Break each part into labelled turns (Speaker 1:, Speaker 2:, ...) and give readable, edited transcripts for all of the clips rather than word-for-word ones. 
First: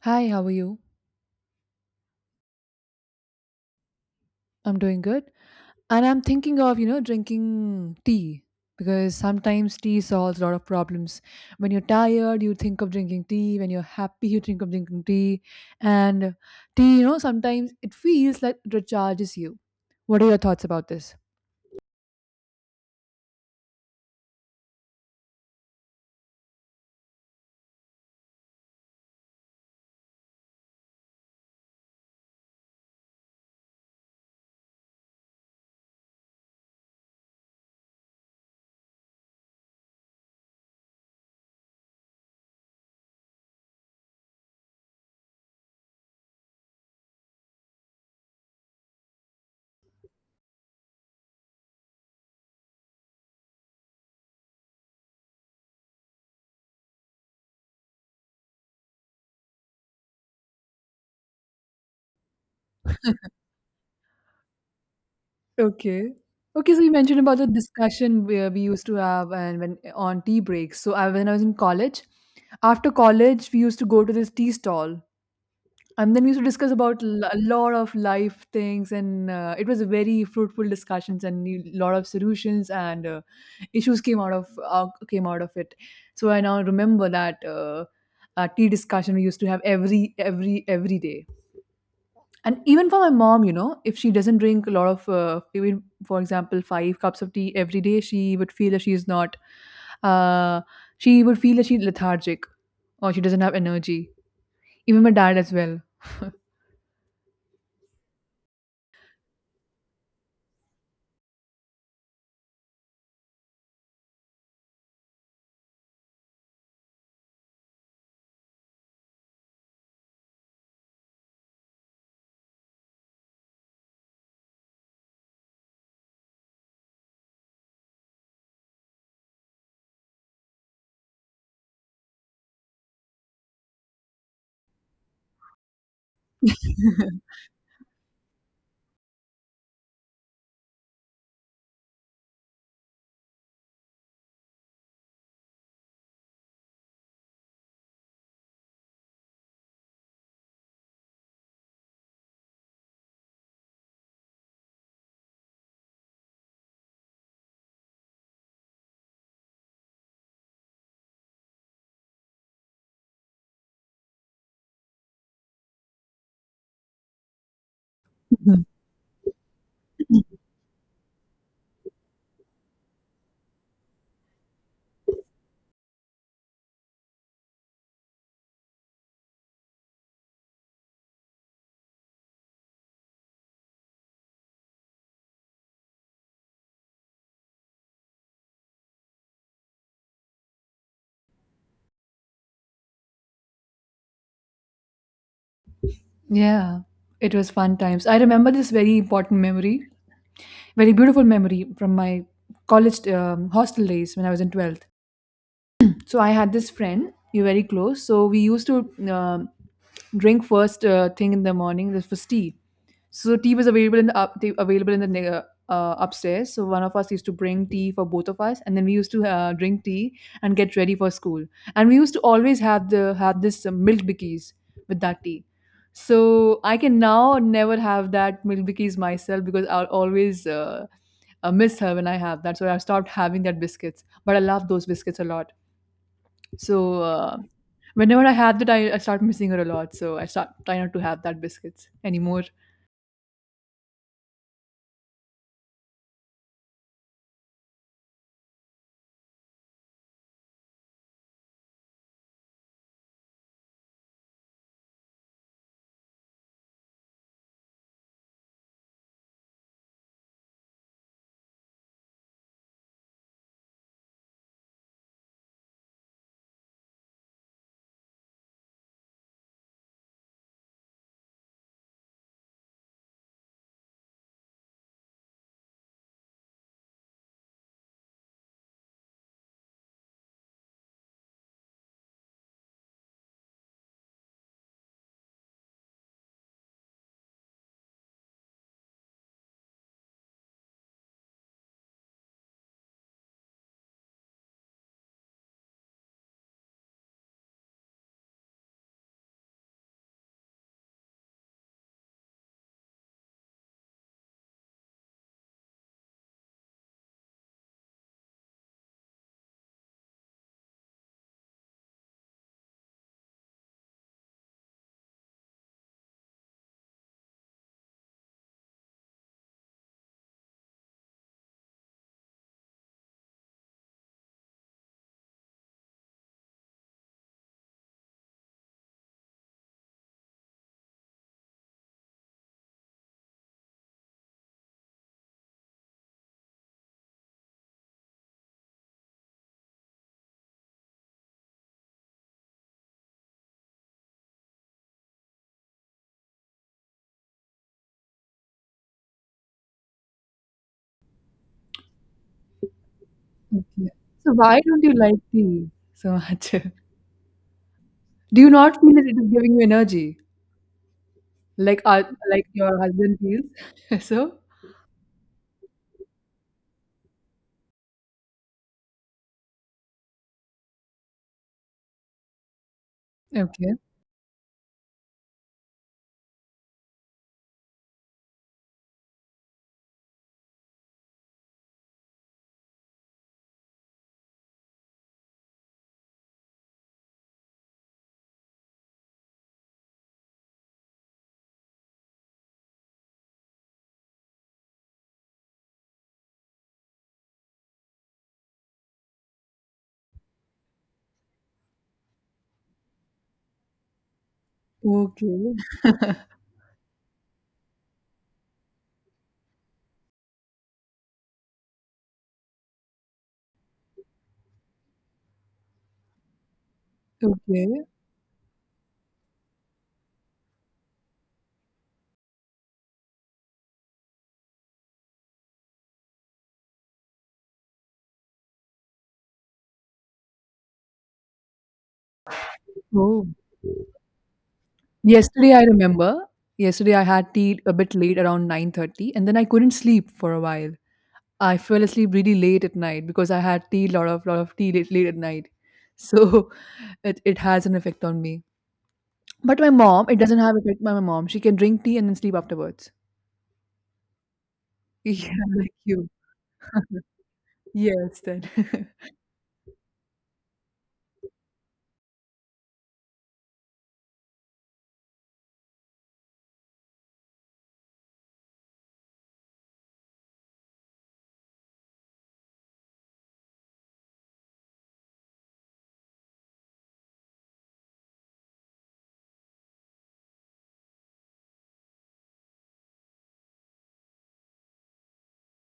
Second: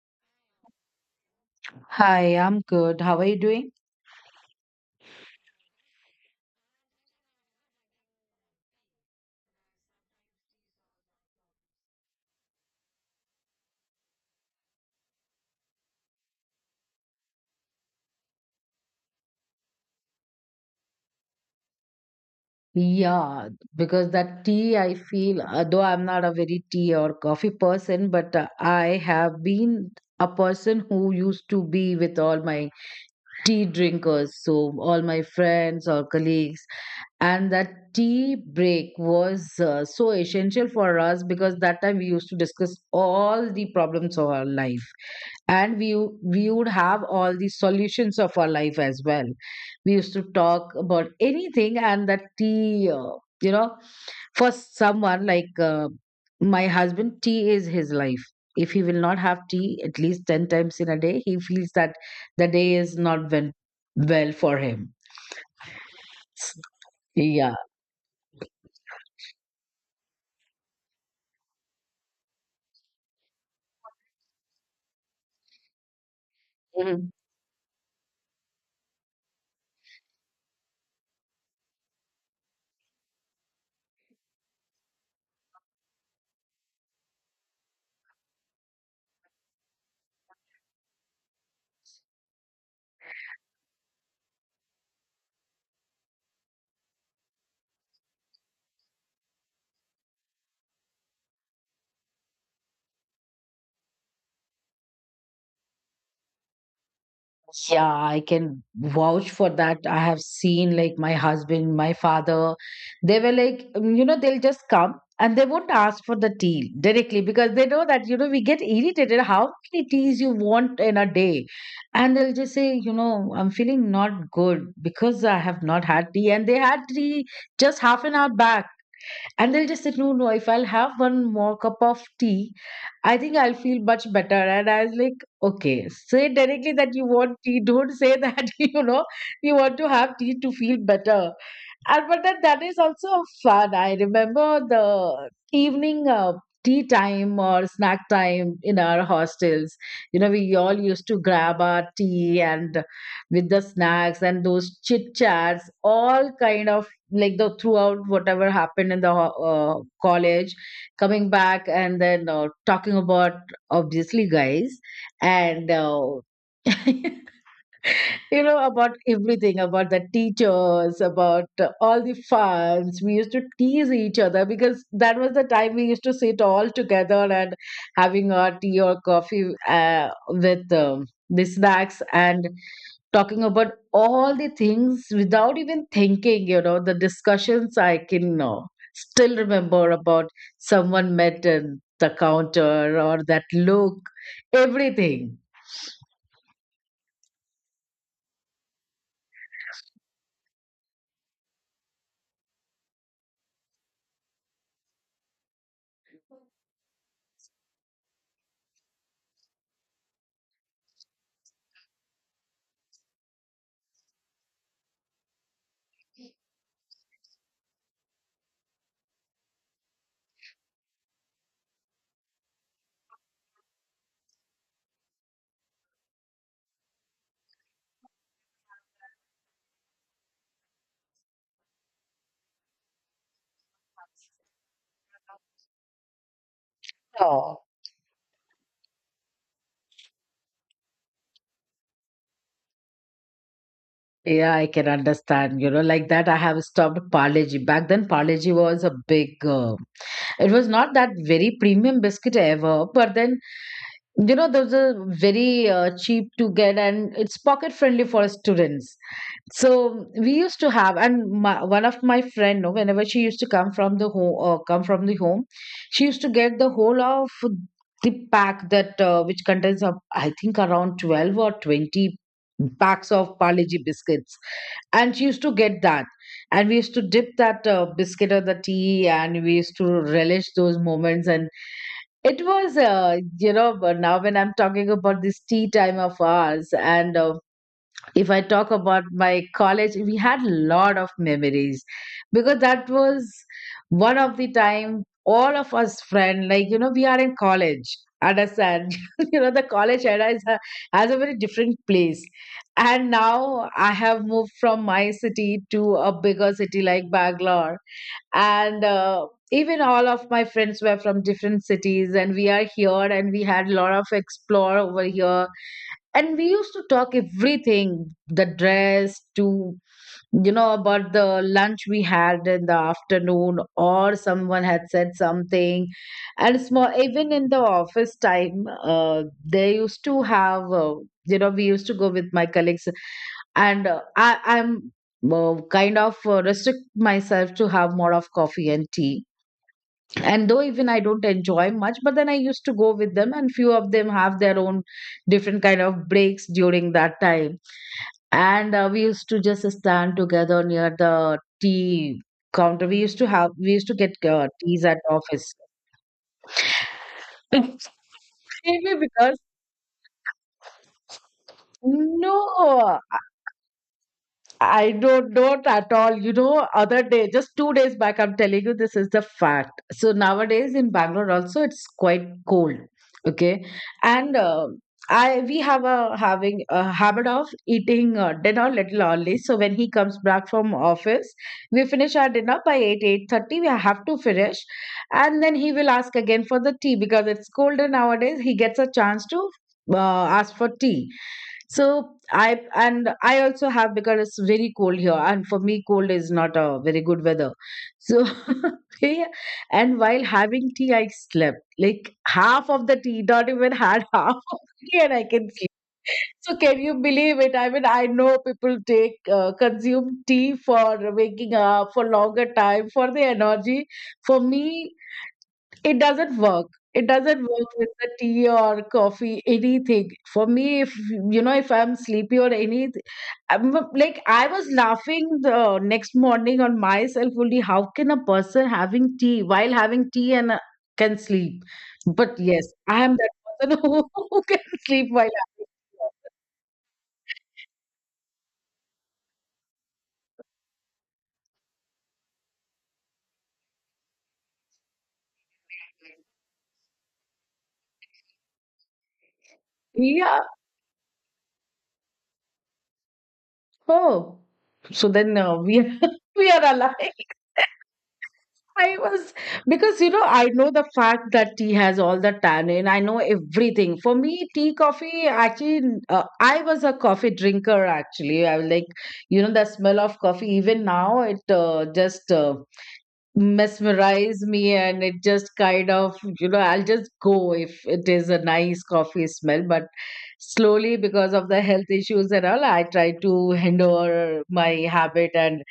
Speaker 1: Hi, how are you?
Speaker 2: Hi, I'm good. How are you doing?
Speaker 1: I'm doing good. And I'm thinking of, drinking tea because sometimes tea solves a lot of problems. When you're tired, you think of drinking tea. When you're happy, you think of drinking tea. And tea, sometimes it feels like it recharges you. What are your thoughts about this?
Speaker 2: Yeah, because that tea, I feel, though I'm not a very tea or coffee person, but I have been a person who used to be with all my tea drinkers, so all my friends or colleagues. And that tea break was so essential for us because that time we used to discuss all the problems of our life. And we would have all the solutions of our life as well. We used to talk about anything, and that tea, you know for someone like my husband, tea is his life. If he will not have tea at least 10 times in a day, he feels that the day is not went well for him.
Speaker 1: Okay.
Speaker 2: S-
Speaker 1: Okay, so you mentioned about the
Speaker 2: yeah.
Speaker 1: discussion where we used to have and when on tea breaks. So when I was in college, after college, we used to go to this tea stall and then we used to discuss about a lot of life things and it was a very fruitful discussions and a lot of solutions and issues came out of it. So I now remember that tea discussion we used to have every day. And even for my mom, if she doesn't drink a lot of even for example 5 cups of tea every day, she would feel that she is not uh, she would feel that she's lethargic or she doesn't have energy, even my dad as
Speaker 2: Yeah, I can vouch for that. I have seen like my husband, my father, they were like, they'll just come and they won't ask for the tea directly because they know that, we get irritated. How many teas you want in a day? And they'll just say, I'm feeling not good because I have not had tea. And they had tea just half an hour back, and they'll just say no, no, if I'll have one more cup of tea, I think I'll feel much better. And I was like, okay, say directly that you want
Speaker 1: well.
Speaker 2: tea, don't say that, you want to have tea to feel better. And but then that is also fun. I remember the evening tea time or snack time in our hostels. You know, we all used to grab our tea and with the snacks, and those chit chats, all kind of like the throughout whatever happened in the college, coming back and then talking about obviously guys and. About everything, about the teachers, about all the funs. We used to tease each other because that was the time we used to sit all together and having our tea or coffee with the snacks and talking about all the things without even thinking, the discussions I can still remember about someone met at the counter or that look, everything.
Speaker 1: Yeah, it was fun times. I remember this very important memory, very beautiful memory from my college hostel days when I was in 12th. So I had this friend, we were very close. So we used to um drink first thing in the morning. This was tea. So tea was available in the available in the upstairs. So one of us used to bring tea for both of us, and then we used to drink tea and get ready for school. And we used to always have this milk bikkies with that tea. So I can now never have that milk bikkies myself because I'll always miss her when I have that. So I stopped having that biscuits, but I love those biscuits a lot. So
Speaker 2: Oh.
Speaker 1: whenever I have that, I start missing her a lot. So I start try not to have that biscuits anymore.
Speaker 2: Yeah, I can understand. You know, like that, I have stopped Parleji. Back then, Parleji was a big. It was not that very premium biscuit ever, but then, those are very cheap to get, and it's pocket friendly for students. So we used to have, and my, one of my friend, no, whenever she used to come from the home, she used to get the whole of the pack that which contains, of I think, around 12 or 20 packs of Parleji biscuits. And she used to get that, and we used to dip that biscuit or the tea, and we used to relish those moments. And it was but now when I'm talking about this tea time of ours, and if I talk about my college, we had a lot of memories because that was one of the time all of us friend, like, we are in college, understand. You know, the college era is a, has a very different place. And now I have moved from my city to a bigger city like Bangalore, and even all of my friends were from different cities, and we are here, and we had a lot of explore over here, and we used to talk everything. The dress to, about the lunch we had in the afternoon, or someone had said something. And small, even in the office time, they used to have we used to go with my colleagues. And I'm kind of restrict myself to have more of coffee and tea. And though even I don't enjoy much, but then I used to go with them, and few of them have their own different kind of breaks during that time. And we used to just stand together near the tea counter. We used
Speaker 1: Okay.
Speaker 2: to get
Speaker 1: So why don't
Speaker 2: teas
Speaker 1: you
Speaker 2: at
Speaker 1: like
Speaker 2: office.
Speaker 1: tea so much? Do you not feel
Speaker 2: Maybe
Speaker 1: that it is
Speaker 2: because,
Speaker 1: giving you energy like uh, like your
Speaker 2: no,
Speaker 1: husband feels? So
Speaker 2: I don't know at all. You know, other day, just 2 days back, I'm telling you, this is the fact. So nowadays in Bangalore also, it's quite cold. Okay,
Speaker 1: okay.
Speaker 2: and I we have a having a habit of eating dinner little early. So when he comes back from office, we finish our dinner by 8, 8:30. We have to finish, and then he will ask again for the tea because it's colder nowadays. He gets a chance to ask for tea. So I, and I also have, because it's very cold here, and for me, cold is not a very good weather. So, yeah, and while having tea, I slept, like, half of the tea, not even had half of the tea, and I can
Speaker 1: Okay.
Speaker 2: sleep. So, can you believe it? I mean, I know people take consume tea for waking up for longer time for the energy. For me, it doesn't work it doesn't work
Speaker 1: Okay.
Speaker 2: with the tea or coffee, anything for me. If you know if I'm sleepy or anything, like I was laughing the next morning on myself only, how can a person having tea, while having tea and can sleep. But yes, I am
Speaker 1: Oh.
Speaker 2: that person, who can sleep while
Speaker 1: Yesterday I
Speaker 2: having
Speaker 1: remember, yesterday I had tea a bit late around 9:30, and then I couldn't sleep for a while. I fell asleep really late at night because I had tea lot of tea late, late at night. So it has an effect on me. But my mom,
Speaker 2: tea.
Speaker 1: it doesn't
Speaker 2: Yeah.
Speaker 1: have effect on my mom. She can drink tea and then sleep afterwards.
Speaker 2: Oh. So
Speaker 1: Yeah,
Speaker 2: then
Speaker 1: like
Speaker 2: we
Speaker 1: you.
Speaker 2: we are alive.
Speaker 1: Yes, then.
Speaker 2: I was, because I know the fact that tea has all the tannin. I know everything. For me, tea, coffee. Actually, I was a coffee drinker. Actually, I was like, the smell of coffee. Even now, it just mesmerize me, and it just kind of, I'll just go if it is a nice coffee smell. But slowly, because of the health issues and all, I try to hinder my habit and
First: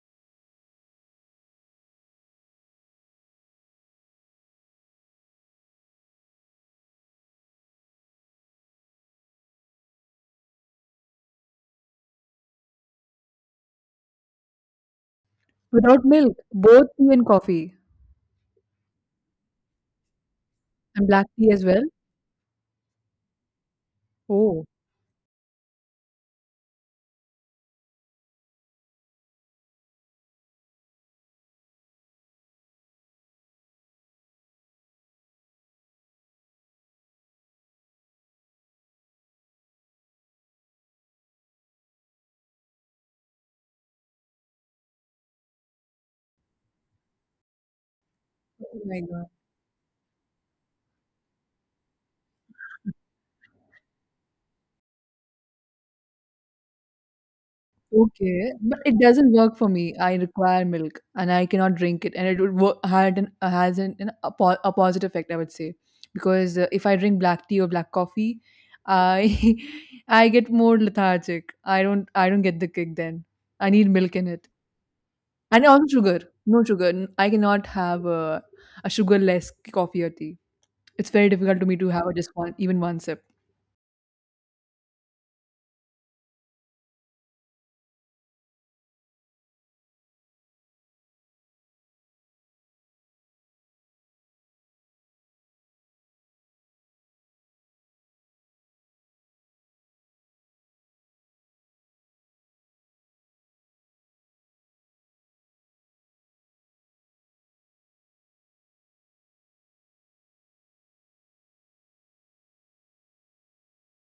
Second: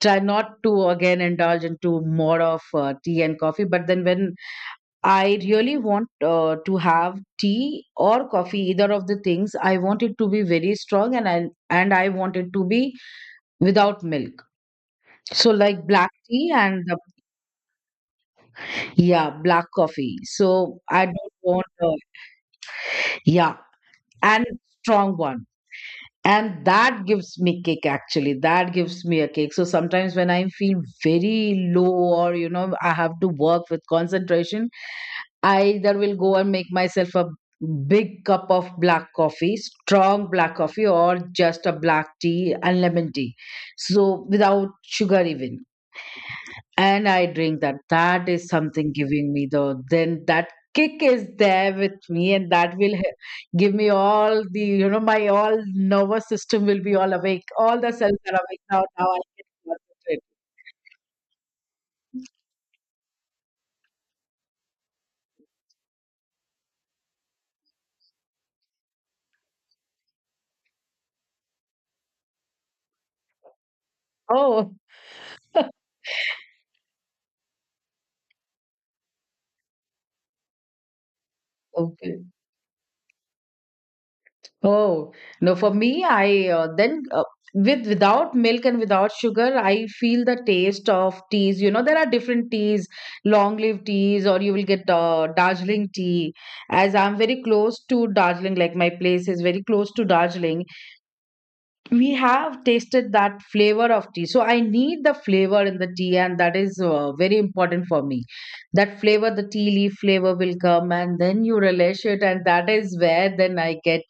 Speaker 2: try not to again indulge into more of tea and coffee. But then when I really want to have tea or coffee, either of the things, I want it to be very strong, and I want it to be without milk. So like
Speaker 1: Without
Speaker 2: black
Speaker 1: milk,
Speaker 2: tea, and
Speaker 1: both
Speaker 2: the,
Speaker 1: tea and coffee,
Speaker 2: yeah, black coffee. So I
Speaker 1: and black
Speaker 2: don't
Speaker 1: tea as
Speaker 2: want,
Speaker 1: well.
Speaker 2: yeah, and
Speaker 1: Oh,
Speaker 2: strong one. And that gives me kick. Actually, that gives me a kick. So sometimes when I feel very low, or I have to work with concentration, I either will go and make myself a big cup of black coffee, strong black coffee, or just a black tea and lemon tea, so without sugar even. And I drink that. That is
Speaker 1: oh
Speaker 2: something
Speaker 1: my God.
Speaker 2: giving me the then that kick is there with me, and that will give me all the, my all nervous system will be all awake. All the cells are
Speaker 1: Okay,
Speaker 2: awake
Speaker 1: but
Speaker 2: now.
Speaker 1: it
Speaker 2: Now I
Speaker 1: doesn't
Speaker 2: can
Speaker 1: work for me. I
Speaker 2: concentrate.
Speaker 1: require milk and I cannot drink it, and it would work, had an has a positive effect, I would say, because if I drink black tea or black coffee, I I get more lethargic. I don't get the kick then. I need milk in it.
Speaker 2: Oh,
Speaker 1: And also sugar. No sugar. I cannot have a sugarless coffee or tea. It's very difficult to me to have
Speaker 2: okay.
Speaker 1: just one, even one sip.
Speaker 2: Oh, no, for me, I then with without milk and without sugar, I feel the taste of teas. You know, there are different teas, long leaf teas, or you will get Darjeeling tea. As I'm very close to Darjeeling, like my place is very close to Darjeeling, we have tasted that flavor of tea. So I need the flavor in the tea, and that is very important for me. That flavor, the tea leaf flavor will come, and then you relish it, and that is where then I get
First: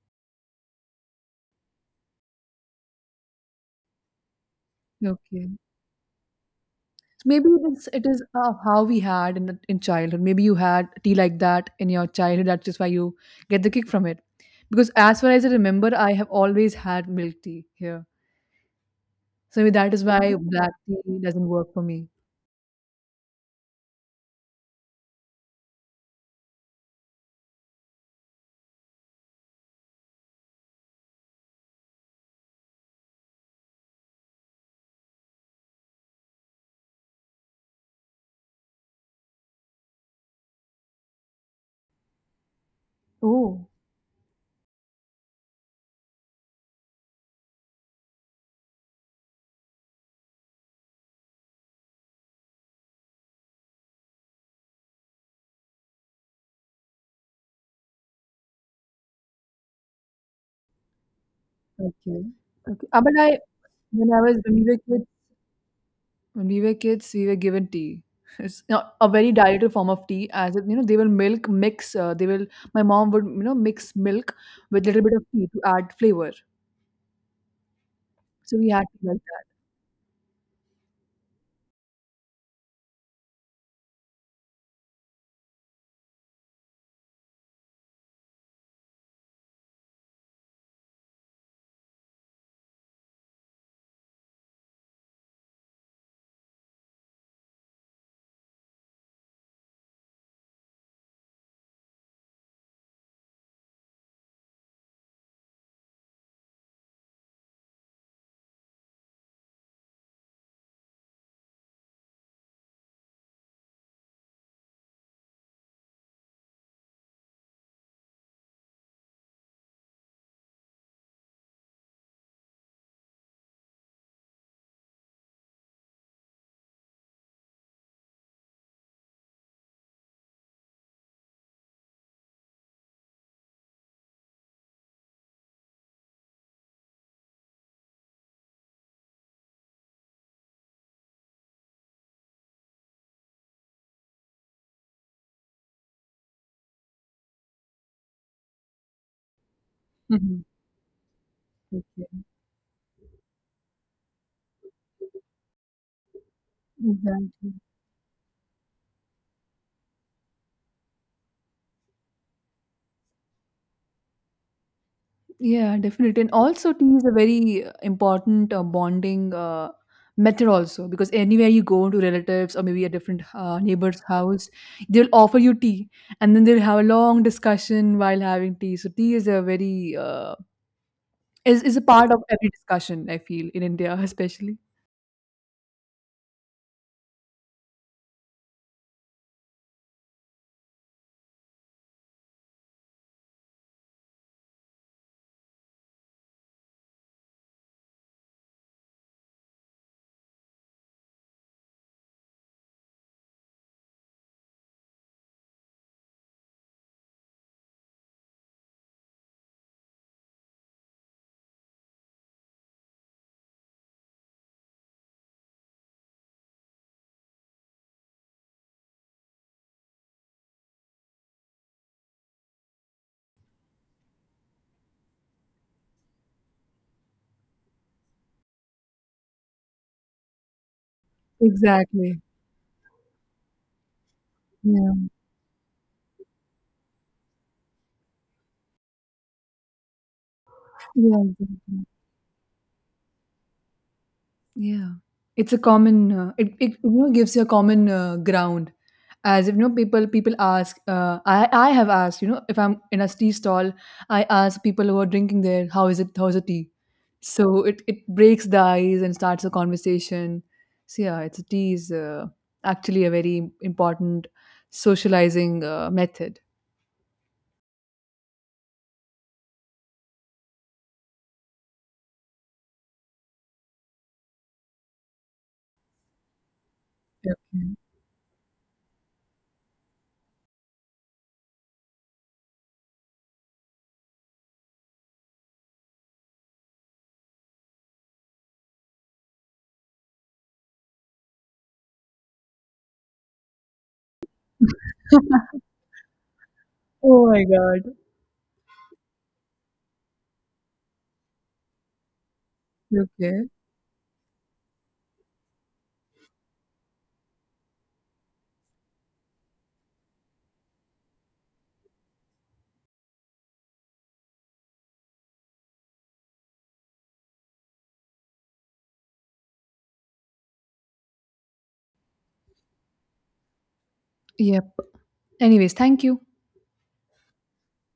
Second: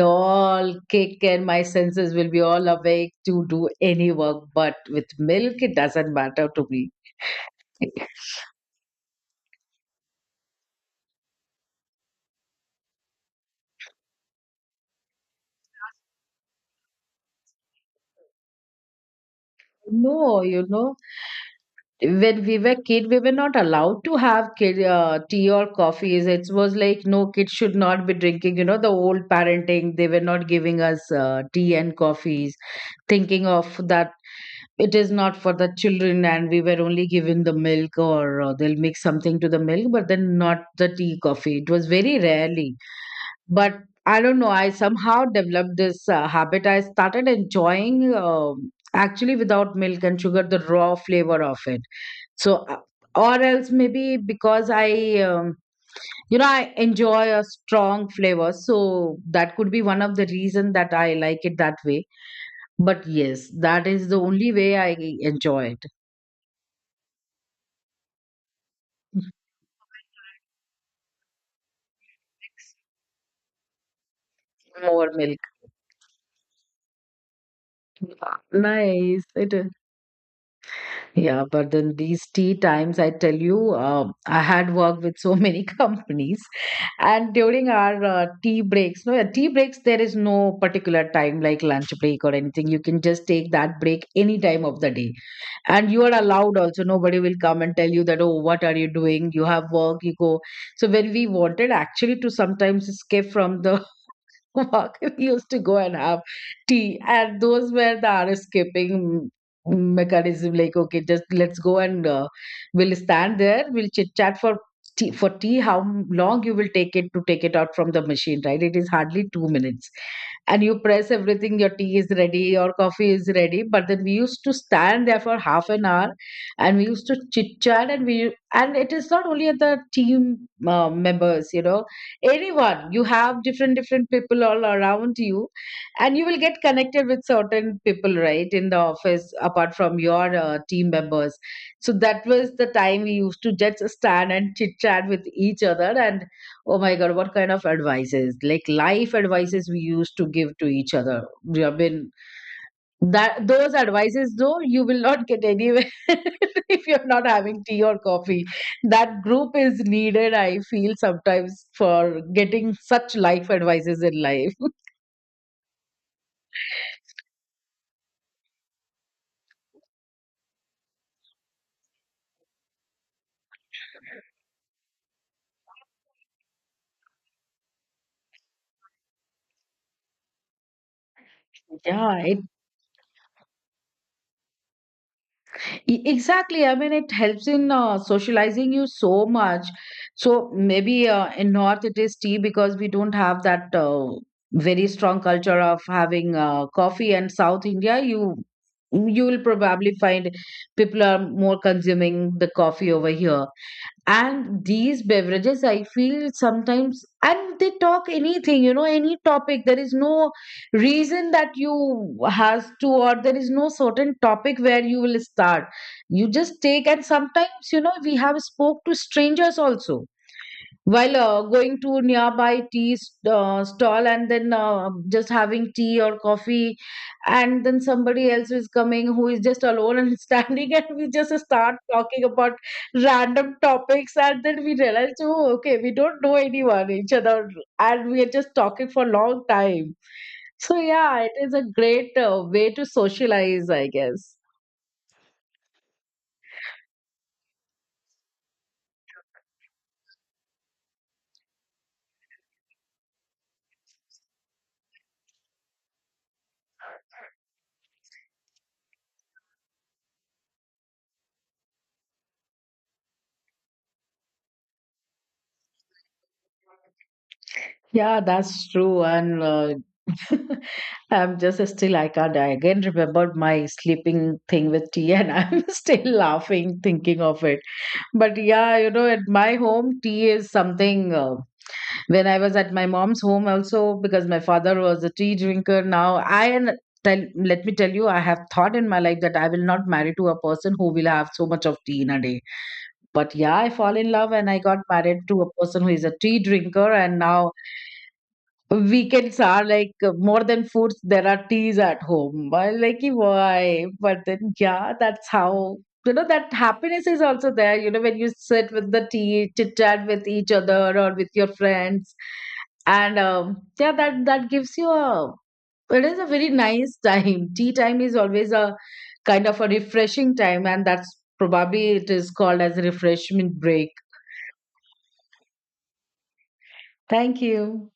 Speaker 2: all kick, and my senses will be all awake to do any work. But with milk,
Speaker 1: Okay.
Speaker 2: it doesn't matter to me.
Speaker 1: So maybe it is how we had in childhood. Maybe you had tea like that in your childhood. That's just why you get the kick from it. Because as far as I remember, I have always had milk tea here. So maybe that is why
Speaker 2: No, you
Speaker 1: black
Speaker 2: know,
Speaker 1: tea doesn't work for me.
Speaker 2: when we were kid, we were not allowed to have tea or coffees. It was like, no, kids should not be drinking. You know, the old parenting, they were not giving us tea and coffees, thinking of that it is not for the children. And we were only given the milk, or they'll mix something to the milk, but then not the tea, coffee. It was very rarely.
Speaker 1: Oh,
Speaker 2: But I don't know, I somehow developed this habit. I started enjoying, actually without milk and sugar, the raw flavor of it. So, or else, maybe because I, I enjoy a strong flavor. So that could be one of the reason that I like it that way.
Speaker 1: okay. Okay.
Speaker 2: But
Speaker 1: But
Speaker 2: yes, that is
Speaker 1: when
Speaker 2: the
Speaker 1: I was,
Speaker 2: only
Speaker 1: when we
Speaker 2: way
Speaker 1: were
Speaker 2: I
Speaker 1: kids,
Speaker 2: enjoy it.
Speaker 1: when we were kids, we were given tea. It's not a very dietary form of tea, as it, they will milk mix. They will. My mom would, mix milk with a little
Speaker 2: More
Speaker 1: bit of
Speaker 2: milk.
Speaker 1: tea to add flavor. So we had tea like
Speaker 2: Nice.
Speaker 1: that.
Speaker 2: It is. Yeah, but then these tea times, I tell you, I had worked with so many companies, and during our tea breaks, no, yeah, tea breaks, there is no particular time like lunch break or anything. You can just take that break any time of the day, and you are allowed also. Nobody will come and tell you that, oh, what are you doing? You have work, you go. So when we wanted actually to sometimes escape from the walk. We used to go and have tea, and those were the hour escaping mechanism. Like, okay, just let's go and we'll stand there, we'll chit chat for tea, for tea. How long you will take it to take it out from the machine, right? It is hardly 2 minutes, and you press everything. Your tea is ready, your coffee is ready. But then we used to stand there for half an hour, and we used to chit chat, and we and it is not only at the team members. Anyone, you have different different people all around you, and you will get connected with certain people right in the office apart from your team members. So that was the time we used to just stand and chit chat with each other. And oh my god, what kind of advices, like life advices, we used to
Speaker 1: Mhm.
Speaker 2: give to each other. I mean,
Speaker 1: Okay.
Speaker 2: that those advices, though, you will not get anywhere if you're not
Speaker 1: Exactly.
Speaker 2: having tea or coffee. That group is needed, I feel sometimes, for getting such life advices in life.
Speaker 1: Yeah, definitely. And also, tea is a very important bonding method also because anywhere you go to relatives or maybe a different neighbor's house, they'll offer you tea, and then they'll have a long discussion while having tea. So tea is a very is a part of
Speaker 2: Yeah,
Speaker 1: every discussion, I feel, in India especially.
Speaker 2: Exactly. I mean, it helps in socializing you so much. So maybe in North it is tea, because we don't have that very strong culture of having coffee. And South India, you will probably find people are more consuming the coffee over here and these beverages, I feel sometimes. And they talk anything, any topic. There is no reason that you has to, or there is no certain topic where you will start. You just take, and sometimes, we have spoke to strangers also while going to nearby tea stall, and then just having tea or coffee, and then somebody else is coming who is just alone and standing, and we just start
Speaker 1: Exactly.
Speaker 2: talking about random topics. And then we
Speaker 1: Yeah.
Speaker 2: realize, oh okay, we don't know anyone each other, and we are just talking for a long time. So
Speaker 1: Yeah,
Speaker 2: yeah, it is a
Speaker 1: exactly.
Speaker 2: great way to socialize, I guess.
Speaker 1: Yeah. It's a common, gives you a common, ground. As if, people ask, I have asked, if I'm in a tea stall, I ask people who are drinking there, "How is it? How's the tea?" So it breaks the ice and starts a conversation. So yeah, it's tea is, actually a very important socializing, method.
Speaker 2: Yeah, that's true. And I'm just still, I can't. I again remembered my sleeping thing with tea, and I'm still laughing thinking
Speaker 1: Okay.
Speaker 2: of it. But yeah, at my home, tea is something. When I was at my mom's home, also, because my father was a tea drinker, now, let me tell you, I have thought in my life that I will not marry to a person who will have so much of tea in a day. But yeah, I fall in love and I got married to a person who is a tea drinker, and
Speaker 1: Oh my
Speaker 2: now
Speaker 1: god.
Speaker 2: weekends are like more than foods, there are teas at home. I like, "Ki,
Speaker 1: Okay.
Speaker 2: why? But then, yeah, that's how, that happiness is also there. You know, when you sit with the tea, chit chat with each other or with your friends. And yeah, that gives you a, it is a very nice time. Tea time is always a kind of a refreshing time. And that's probably it is called as a refreshment break.
Speaker 1: Yep. Anyways, thank you.
Speaker 2: Thank you.